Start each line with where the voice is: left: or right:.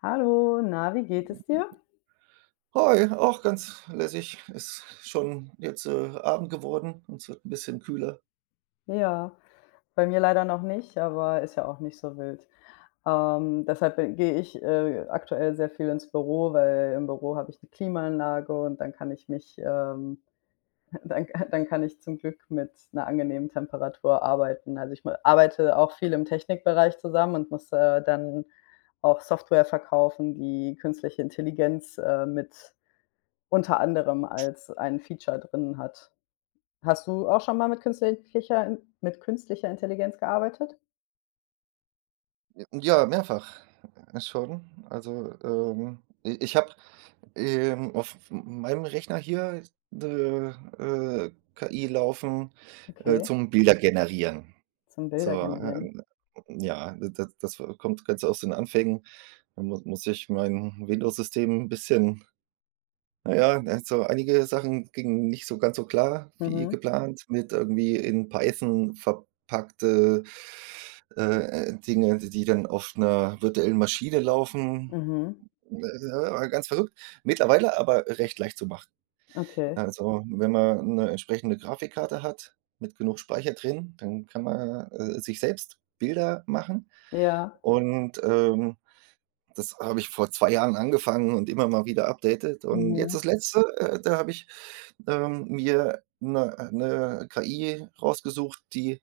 left: Hallo, na, wie geht es dir?
right: Hi, auch ganz lässig. Ist schon jetzt, Abend geworden und es wird ein bisschen kühler.
left: Ja, bei mir leider noch nicht, aber ist ja auch nicht so wild. Deshalb bin gehe ich, aktuell sehr viel ins Büro, weil im Büro habe ich eine Klimaanlage und dann kann ich dann dann kann ich zum Glück mit einer angenehmen Temperatur arbeiten. Also, ich ma arbeite auch viel im Technikbereich zusammen und muss dann auch Software verkaufen, die künstliche Intelligenz mit unter anderem als ein Feature drin hat. Hast du auch schon mal mit künstlicher In mit künstlicher Intelligenz gearbeitet?
right: Ja, mehrfach, schon. Also, i ich habe, auf meinem Rechner hier 'ne, KI laufen,
left: Okay,
right: zum Bilder generieren.
left: zum
right: So,
left: Bilder generieren.
right: ja, das kommt ganz aus den Anfängen. Da mu muss ich mein Windows-System ein bisschen. Na ja, ne, so einige Sachen gingen nicht so ganz so klar wie
left: Mhm,
right: geplant mit irgendwie in Python verpackte, Dinge, die dann auf einer virtuellen Maschine laufen.
left: mhm,
right: Ganz verrückt. Mittlerweile aber recht leicht zu machen.
left: okay.
right: Also, wenn man eine entsprechende Grafikkarte hat mit genug Speicher drin, dann kann man, sich selbst Bilder machen
left: Ja,
right: und, das habe ich vor 2 Jahren angefangen und immer mal wieder updated, und jetzt
left: mhm,
right: das Letzte, da habe ich, mir 'ne KI rausgesucht, die,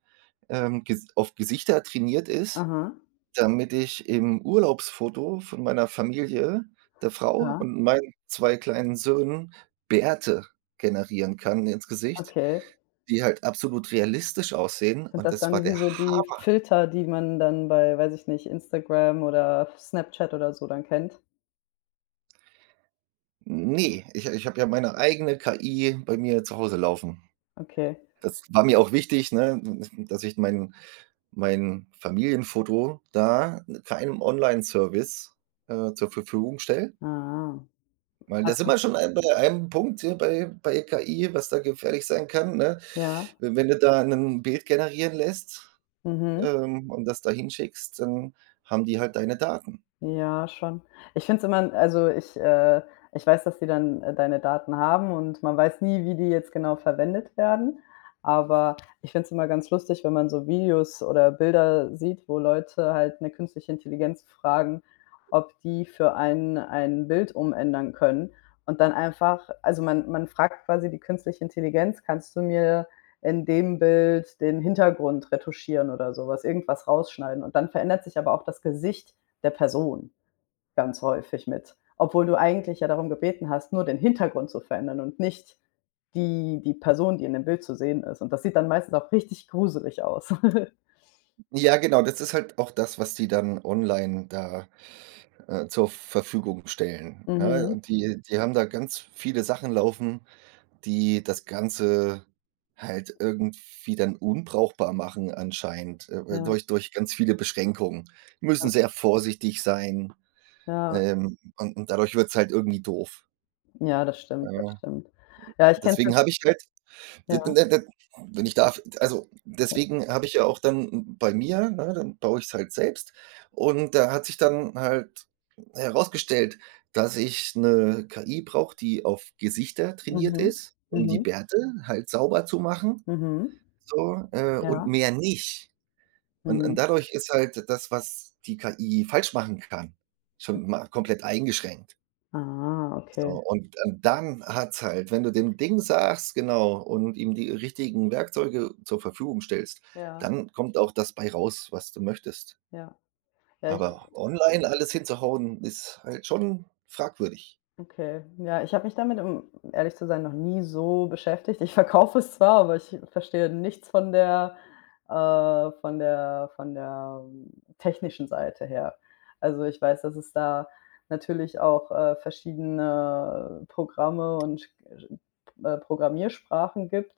right: ges auf Gesichter trainiert ist,
left: aha,
right: damit ich im Urlaubsfoto von meiner Familie, der Frau
left: ja,
right: und meinen 2 kleinen Söhnen Bärte generieren kann ins Gesicht,
left: okay.
right: die halt absolut realistisch aussehen,
left: Sind
right: und
left: das
right: das war
left: dann wie
right: der
left: so die
right: Hammer.
left: Filter, die man dann bei, weiß ich nicht, Instagram oder Snapchat oder so dann kennt?
right: Ne, ich habe ja meine eigene KI bei mir zu Hause laufen.
left: Okay.
right: Das war mir auch wichtig, ne, dass ich mein Familienfoto da keinem Onlineservice, zur Verfügung stelle,
left: Ah,
right: weil da
left: hast
right: sind
left: du
right: wir schon ein bei einem Punkt hier bei KI, was da gefährlich sein kann, ne?
left: ja,
right: Wenn du da ein Bild generieren lässt,
left: mhm.
right: und das da hinschickst, dann haben die halt deine Daten.
left: Ja, schon. Ich finde es immer ich weiß, dass die dann deine Daten haben und man weiß nie, wie die jetzt genau verwendet werden. Aber ich finde es immer ganz lustig, wenn man so Videos oder Bilder sieht, wo Leute halt eine künstliche Intelligenz fragen, ob die für einen ein Bild umändern können und dann einfach also man fragt quasi die künstliche Intelligenz: „Kannst du mir in dem Bild den Hintergrund retuschieren oder sowas, irgendwas rausschneiden?“ Und dann verändert sich aber auch das Gesicht der Person ganz häufig mit, obwohl du eigentlich ja darum gebeten hast, nur den Hintergrund zu verändern und nicht die Person, die in dem Bild zu sehen ist. Und das sieht dann meistens auch richtig gruselig aus.
right: Ja, genau, das ist halt auch das, was die dann online da, zur Verfügung stellen, ne?
left: Mhm.
right: Und die haben da ganz viele Sachen laufen, die das Ganze halt irgendwie dann unbrauchbar machen anscheinend,
left: Ja,
right: durch ganz viele Beschränkungen. Die
left: ja,
right: müssen sehr vorsichtig sein,
left: ja.
right: und dadurch wird's halt irgendwie doof.
left: Ja, das stimmt, das
right: Ja,
left: stimmt. Ja, ich kenne es
right: deswegen
left: jetzt
right: habe ich halt d
left: ja.
right: d d d wenn ich darf, also, deswegen habe ich ja auch dann bei mir, ne, dann baue ich's halt selbst und da hat sich dann halt herausgestellt, dass ich 'ne KI brauche, die auf Gesichter trainiert
left: Mhm.
right: ist, um die
left: Mhm.
right: Bärte halt sauber zu machen,
left: Mhm.
right: so, und
left: Ja.
right: mehr nicht. Und
left: Mhm.
right: dadurch ist halt das, was die KI falsch machen kann, schon mal komplett eingeschränkt.
left: Ah,
right: So,
left: okay.
right: und dann hat's halt, wenn du dem Ding sagst genau, und ihm die richtigen Werkzeuge zur Verfügung stellst,
left: Ja,
right: dann kommt auch das bei raus, was du möchtest.
left: ja. Ja, ich
right: Aber online alles hinzuhauen, ist halt schon fragwürdig.
left: okay. Ja, ich habe mich damit, um ehrlich zu sein, noch nie so beschäftigt. Ich verkaufe es zwar, aber ich verstehe nichts von der von der technischen Seite her. Also, ich weiß, dass es da natürlich auch verschiedene Programme und Programmiersprachen gibt,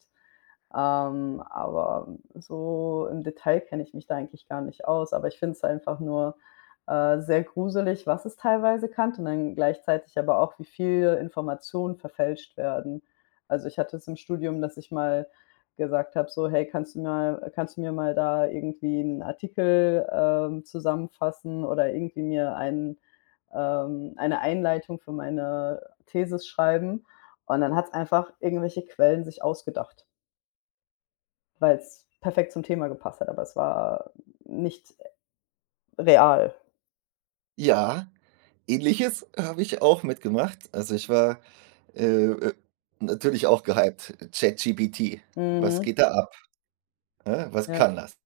left: ähm, aber so im Detail kenne ich mich da eigentlich gar nicht aus. Aber ich finde es einfach nur sehr gruselig, was es teilweise kannte und dann gleichzeitig aber auch, wie viel Informationen verfälscht werden. Also, ich hatte es im Studium, dass ich mal gesagt habe, so: „Hey, kannst du mir mal da irgendwie einen Artikel zusammenfassen oder irgendwie mir eine Einleitung für meine Thesis schreiben?“ Und dann hat es einfach irgendwelche Quellen sich ausgedacht, weil es perfekt zum Thema gepasst hat, aber es war nicht real.
right: Ja, Ähnliches habe ich auch mitgemacht. Also, ich war, äh, äh, natürlich auch gehypt, ChatGPT. Was
left: Mhm.
right: geht da. Ne, was
left: Ja,
right: kann das?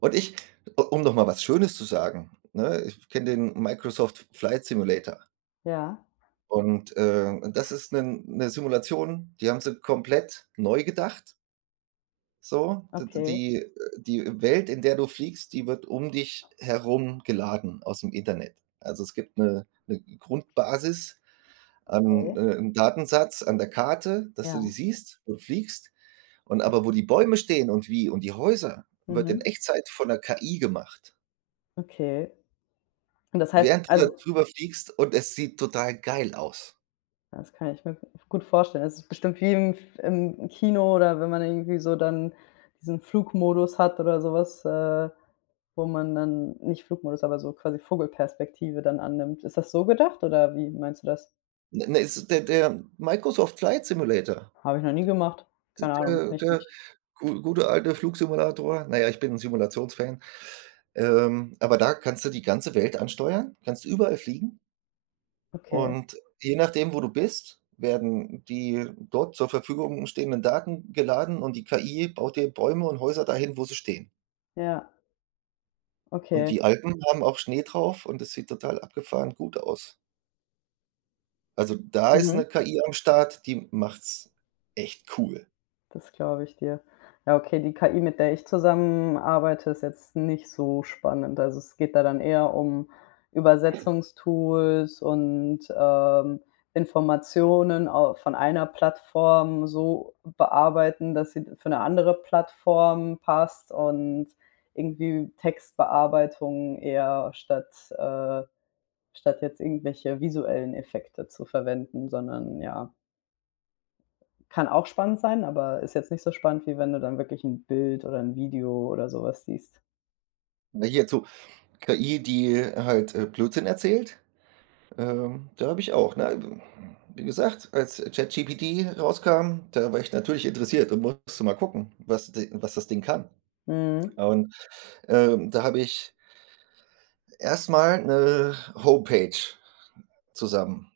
right: Und ich, um noch mal was Schönes zu sagen, ne, ich kenne den Microsoft Flight Simulator
left: ja.
right: und, das ist eine Simulation, die haben sie komplett neu gedacht, so. D
left: Okay,
right: die die Welt, in der du fliegst, die wird um dich herum geladen aus dem Internet. Also, es gibt eine 'ne Grundbasis an,
left: okay,
right: 'n Datensatz an der Karte, dass du die
left: ja.
right: siehst und fliegst. Und aber wo die Bäume stehen und wie und die Häuser, wird
left: Mhm.
right: in Echtzeit von der KI gemacht,
left: Okay. Und das heißt
right: während du da
left: also
right: drüber fliegst, und es sieht total geil aus.
left: das kann ich mir gut vorstellen. Es ist bestimmt wie im Kino oder wenn man irgendwie so dann diesen Flugmodus hat oder sowas, äh, wo man dann nicht Flugmodus, aber so quasi Vogelperspektive dann annimmt. Ist das so gedacht oder wie meinst du das?
right: Ne, ne, es ist der Microsoft Flight Simulator,
left: Habe ich noch nie gemacht.
right: d
left: Keine Ahnung,
right: der
left: kann ich
right: der
left: nicht.
right: gu gute alte Flugsimulator. Na ja, ich bin ein Simulationsfan. Aber da kannst du die ganze Welt ansteuern, kannst überall fliegen.
left: Okay,
right: Und je nachdem, wo du bist, werden die dort zur Verfügung stehenden Daten geladen und die KI baut dir Bäume und Häuser dahin, wo sie stehen.
left: ja,
right: Und
left: okay.
right: die Alpen haben auch Schnee drauf und es sieht total abgefahren gut aus. Also, da ist
left: Mhm.
right: 'ne KI am Start, die macht's echt cool.
left: Das glaube ich dir. Ja, okay, die KI, mit der ich zusammenarbeite, ist jetzt nicht so spannend. Also, es geht da dann eher um Übersetzungstools und Informationen au von einer Plattform so bearbeiten, dass sie für 'ne andere Plattform passt und irgendwie Textbearbeitung eher äh statt jetzt irgendwelche visuellen Effekte zu verwenden, sondern ja. Kann auch spannend sein, aber ist jetzt nicht so spannend, wie wenn du dann wirklich 'n Bild oder 'n Video oder so was siehst.
right: Ne, hierzu KI, die halt, Blödsinn erzählt, da habe ich auch, ne, wie gesagt, als ChatGPT rauskam, da war ich natürlich interessiert und musste mal gucken, was d was das Ding kann.
left: Mhm.
right: Und da habe ich erstmal eine Homepage zusammen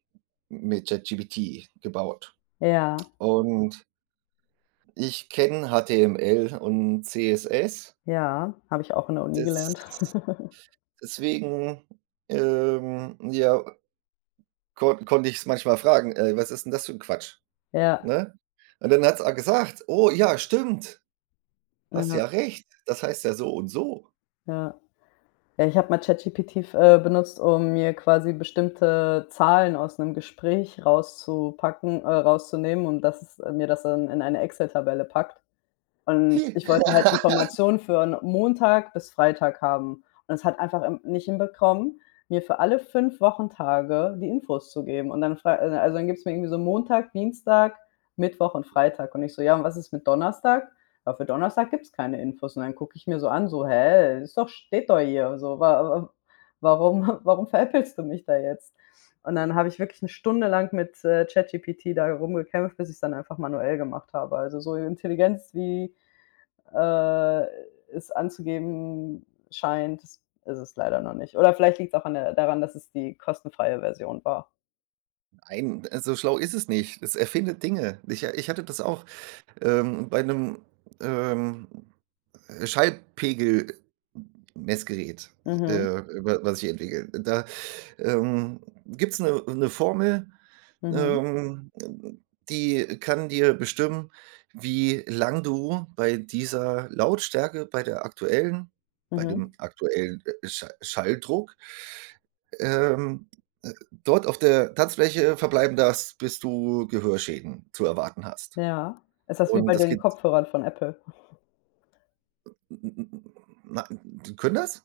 right: mit ChatGPT gebaut.
left: Ja,
right: Und ich kenne HTML und CSS.
left: ja, habe ich auch in der Uni
right: Des
left: gelernt.
right: deswegen, ja, konnte ich's manchmal fragen: „Ey, was ist 'n das für 'n Quatsch?“,
left: Ja,
right: ne? Und dann hat's auch gesagt: „Oh ja, stimmt. Hast
left: ja,
right: ja recht. Das heißt ja so und so.“
left: ja. Ja, ich habe mal ChatGPT f benutzt, um mir quasi bestimmte Zahlen aus 'nem Gespräch rauszupacken rauszunehmen und das ist mir das dann in eine Excel-Tabelle packt. Und ich
right: Hi.
left: wollte halt Informationen für 'n Montag bis Freitag haben. Und es hat einfach nicht hinbekommen, mir für alle 5 Wochentage die Infos zu geben. Und dann frei also, dann gibt's mir irgendwie so Montag, Dienstag, Mittwoch und Freitag. Und ich so: „Ja, und was ist mit Donnerstag?“ „Ja, für Donnerstag gibt's keine Infos.“ Und dann gucke ich mir so an, so: „Hä, ist doch steht doch hier so, wa wa warum warum veräppelst du mich da jetzt?“ Und dann habe ich wirklich 'ne Stunde lang mit ChatGPT da rumgekämpft, bis ich's dann einfach manuell gemacht habe. Also, so Intelligenz wie äh, es anzugeben scheint, ist es leider noch nicht. Oder vielleicht liegt es auch an der daran, dass es die kostenfreie Version war.
right: Nein, so schlau ist es nicht. Es erfindet Dinge. Ich hatte das auch. Bei einem ähm, Schallpegel Messgerät, äh,
left: Mhm,
right: wa was ich entwickle, da, ähm, gibt's 'ne Formel,
left: mhm,
right: ähm, die kann dir bestimmen, wie lang du bei dieser Lautstärke, bei der aktuellen, bei
left: mhm.
right: dem aktuellen, Schalldruck, ähm, äh, dort auf der Tanzfläche verbleiben darfst, bis du Gehörschäden zu erwarten hast.
left: Ja. Ist das wie bei
right: Und das
left: den
right: geht.
left: Kopfhörern von Apple?
right: Na, können das?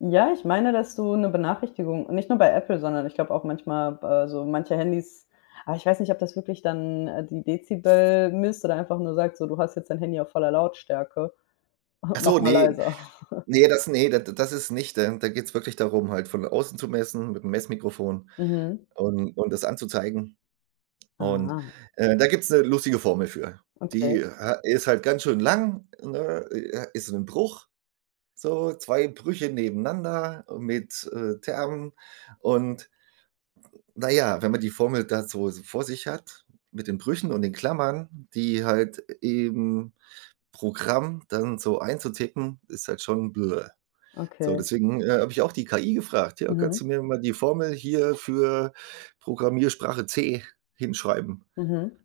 left: Ja, ich meine, dass du eine Benachrichtigung nicht nur bei Apple, sondern ich glaube auch manchmal so manche Handys aber ich weiß nicht, ob das wirklich dann die Dezibel misst oder einfach nur sagt so: „Du hast jetzt dein Handy auf voller Lautstärke,
right: Ach
left: mach
right: so,
left: mal
right: ne,
left: leiser.“
right: ne, das, ne, da das ist nicht. Da geht's wirklich darum, halt von außen zu messen mit mit'm Messmikrofon
left: Mhm.
right: und das anzuzeigen. Und,
left: Ah,
right: da gibt's 'ne lustige Formel für.
left: okay,
right: Die ha ist halt ganz schön lang, ne, ist 'n Bruch, so 2 Brüche nebeneinander mit, Termen. Und na ja, wenn man die Formel da so vor sich hat mit den Brüchen und den Klammern, die halt eben Programm dann so einzutippen, ist halt schon bläh. So,
left: okay.
right: deswegen, habe ich auch die KI gefragt: „Ja,
left: Mhm,
right: kannst du mir mal die Formel hier für Programmiersprache C hinschreiben?“
left: mhm.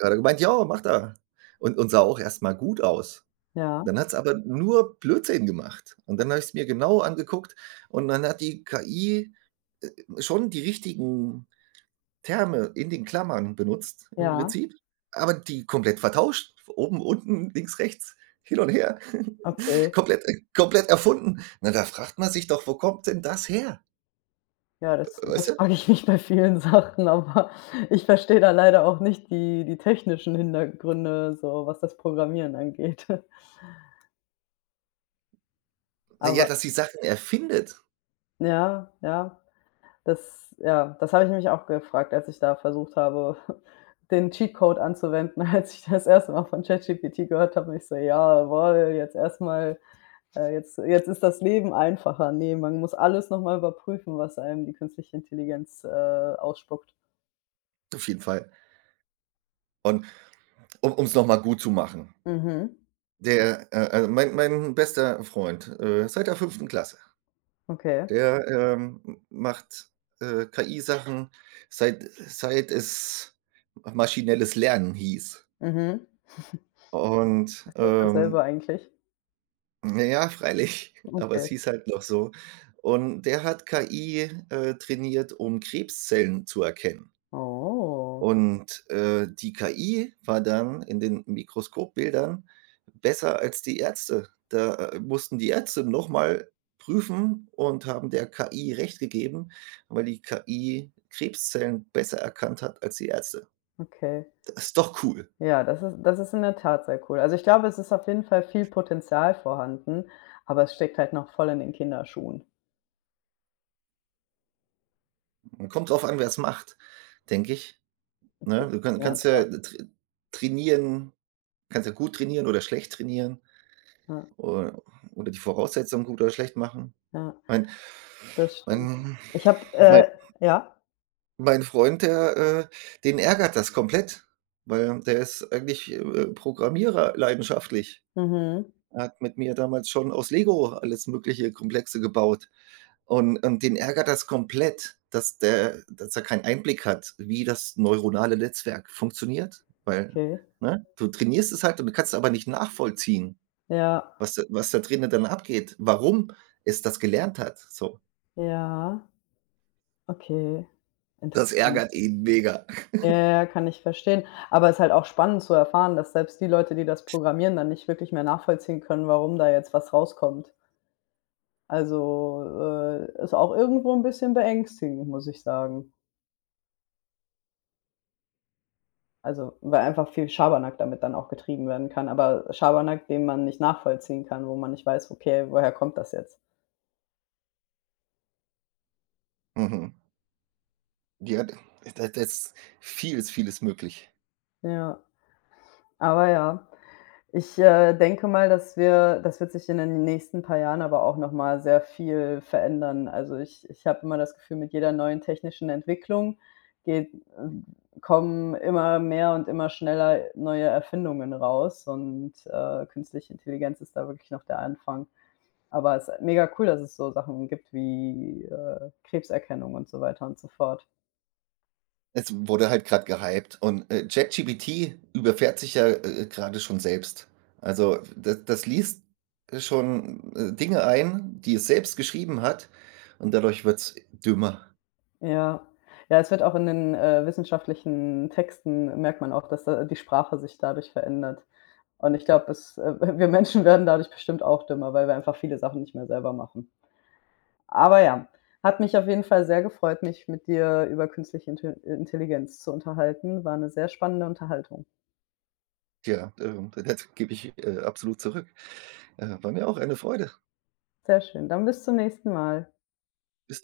right: Hat er gemeint: „Ja, macht er.“ Und sah auch erst mal gut aus.
left: Ja,
right: Dann hat's aber nur Blödsinn gemacht. Und dann habe ich's mir genau angeguckt und dann hat die KI, äh, schon die richtigen Terme in den Klammern benutzt im
left: ja,
right: Prinzip, aber die komplett vertauscht. Oben, unten, links, rechts, hin und her.
left: okay.
right: Komplett komplett erfunden. Na, da fragt man sich doch: „Wo kommt denn das her?“
left: Ja, das
right: Weißt
left: das
right: du?
left: frage ich mich bei vielen Sachen, aber ich verstehe da leider auch nicht die technischen Hintergründe, so was das Programmieren angeht.
right: Na ja,
left: Aber
right: dass sie Sachen erfindet,
left: ja, ja, das habe ich mich auch gefragt, als ich da versucht habe, den Cheatcode anzuwenden, als ich das erste Mal von ChatGPT gehört habe und ich so: „Jawohl, jetzt erstmal, jetzt ist das Leben einfacher.“ Ne, man muss alles noch mal überprüfen, was einem die künstliche Intelligenz ausspuckt.
right: auf jeden Fall. Und um's noch mal gut zu machen,
left: Mhm.
right: der also, mein bester Freund, seit der fünften Klasse,
left: Okay.
right: der, m macht, KI-Sachen, seit es maschinelles Lernen hieß.
left: Mhm.
right: Und,
left: Ist das dasselbe eigentlich?
right: na ja, freilich, aber
left: Okay.
right: es hieß halt noch so. Und der hat KI, trainiert, um Krebszellen zu erkennen.
left: Oh,
right: Und, die KI war dann in den Mikroskopbildern besser als die Ärzte. Da, mussten die Ärzte noch mal prüfen und haben der KI recht gegeben, weil die KI Krebszellen besser erkannt hat als die Ärzte.
left: okay.
right: Das ist doch cool.
left: Ja, das ist in der Tat sehr cool. Also, ich glaube, es ist auf jeden Fall viel Potenzial vorhanden, aber es steckt halt noch voll in den Kinderschuhen.
right: Kommt drauf an, wer es macht, denke ich,
left: Okay.
right: ne? Du kann
left: Ja,
right: kannst ja
left: klar.
right: tr trainieren. Kannst ja gut trainieren oder schlecht trainieren
left: Ja,
right: oder die Voraussetzungen gut oder schlecht machen.
left: ja,
right: Mein
left: das stimmt.
right: mein
left: Ich habe
right: mein
left: ja?
right: mein Freund, der, den ärgert das komplett, weil der ist eigentlich, Programmierer leidenschaftlich.
left: Mhm.
right: Er hat mit mir damals schon aus Lego alles mögliche Komplexe gebaut und den ärgert das komplett, dass der dass er keinen Einblick hat, wie das neuronale Netzwerk funktioniert, weil,
left: Okay.
right: ne, du trainierst es halt und du kannst es aber nicht nachvollziehen,
left: Ja,
right: was da drinnen dann abgeht, warum es das gelernt hat, so.
left: ja, okay.
right: Das
left: Interessant.
right: ärgert ihn mega.
left: Ja, ja, ja, kann ich verstehen. Aber es ist halt auch spannend zu erfahren, dass selbst die Leute, die das programmieren, dann nicht wirklich mehr nachvollziehen können, warum da jetzt was rauskommt. Also, ist auch irgendwo ein bisschen beängstigend, muss ich sagen. Also, weil einfach viel Schabernack damit dann auch getrieben werden kann, aber Schabernack, den man nicht nachvollziehen kann, wo man nicht weiß: „Okay, woher kommt das jetzt?“
right: Mhm. Ja, da ist vieles, vieles möglich.
left: Ja, aber ja. Ich denke mal, dass wird sich in den nächsten paar Jahren aber auch noch mal sehr viel verändern. Also, ich habe immer das Gefühl, mit jeder neuen technischen Entwicklung geht kommen immer mehr und immer schneller neue Erfindungen raus und künstliche Intelligenz ist da wirklich noch der Anfang. Aber es ist mega cool, dass es so Sachen gibt wie Krebserkennung und so weiter und so fort.
right: Es wurde halt gerade gehypt und, ChatGPT überfährt sich ja, grade schon selbst. Also, da das liest schon, Dinge ein, die es selbst geschrieben hat und dadurch wird's dümmer.
left: Ja. Ja, es wird auch in den wissenschaftlichen Texten merkt man auch, dass da die Sprache sich dadurch verändert. Und ich glaube, es wir Menschen werden dadurch bestimmt auch dümmer, weil wir einfach viele Sachen nicht mehr selber machen. Aber ja, hat mich auf jeden Fall sehr gefreut, mich mit dir über künstliche Intel Intelligenz zu unterhalten. War 'ne sehr spannende Unterhaltung.
right: Ja, das gebe ich, absolut zurück. War mir auch eine Freude.
left: Sehr schön. Dann bis zum nächsten Mal.
right: Bis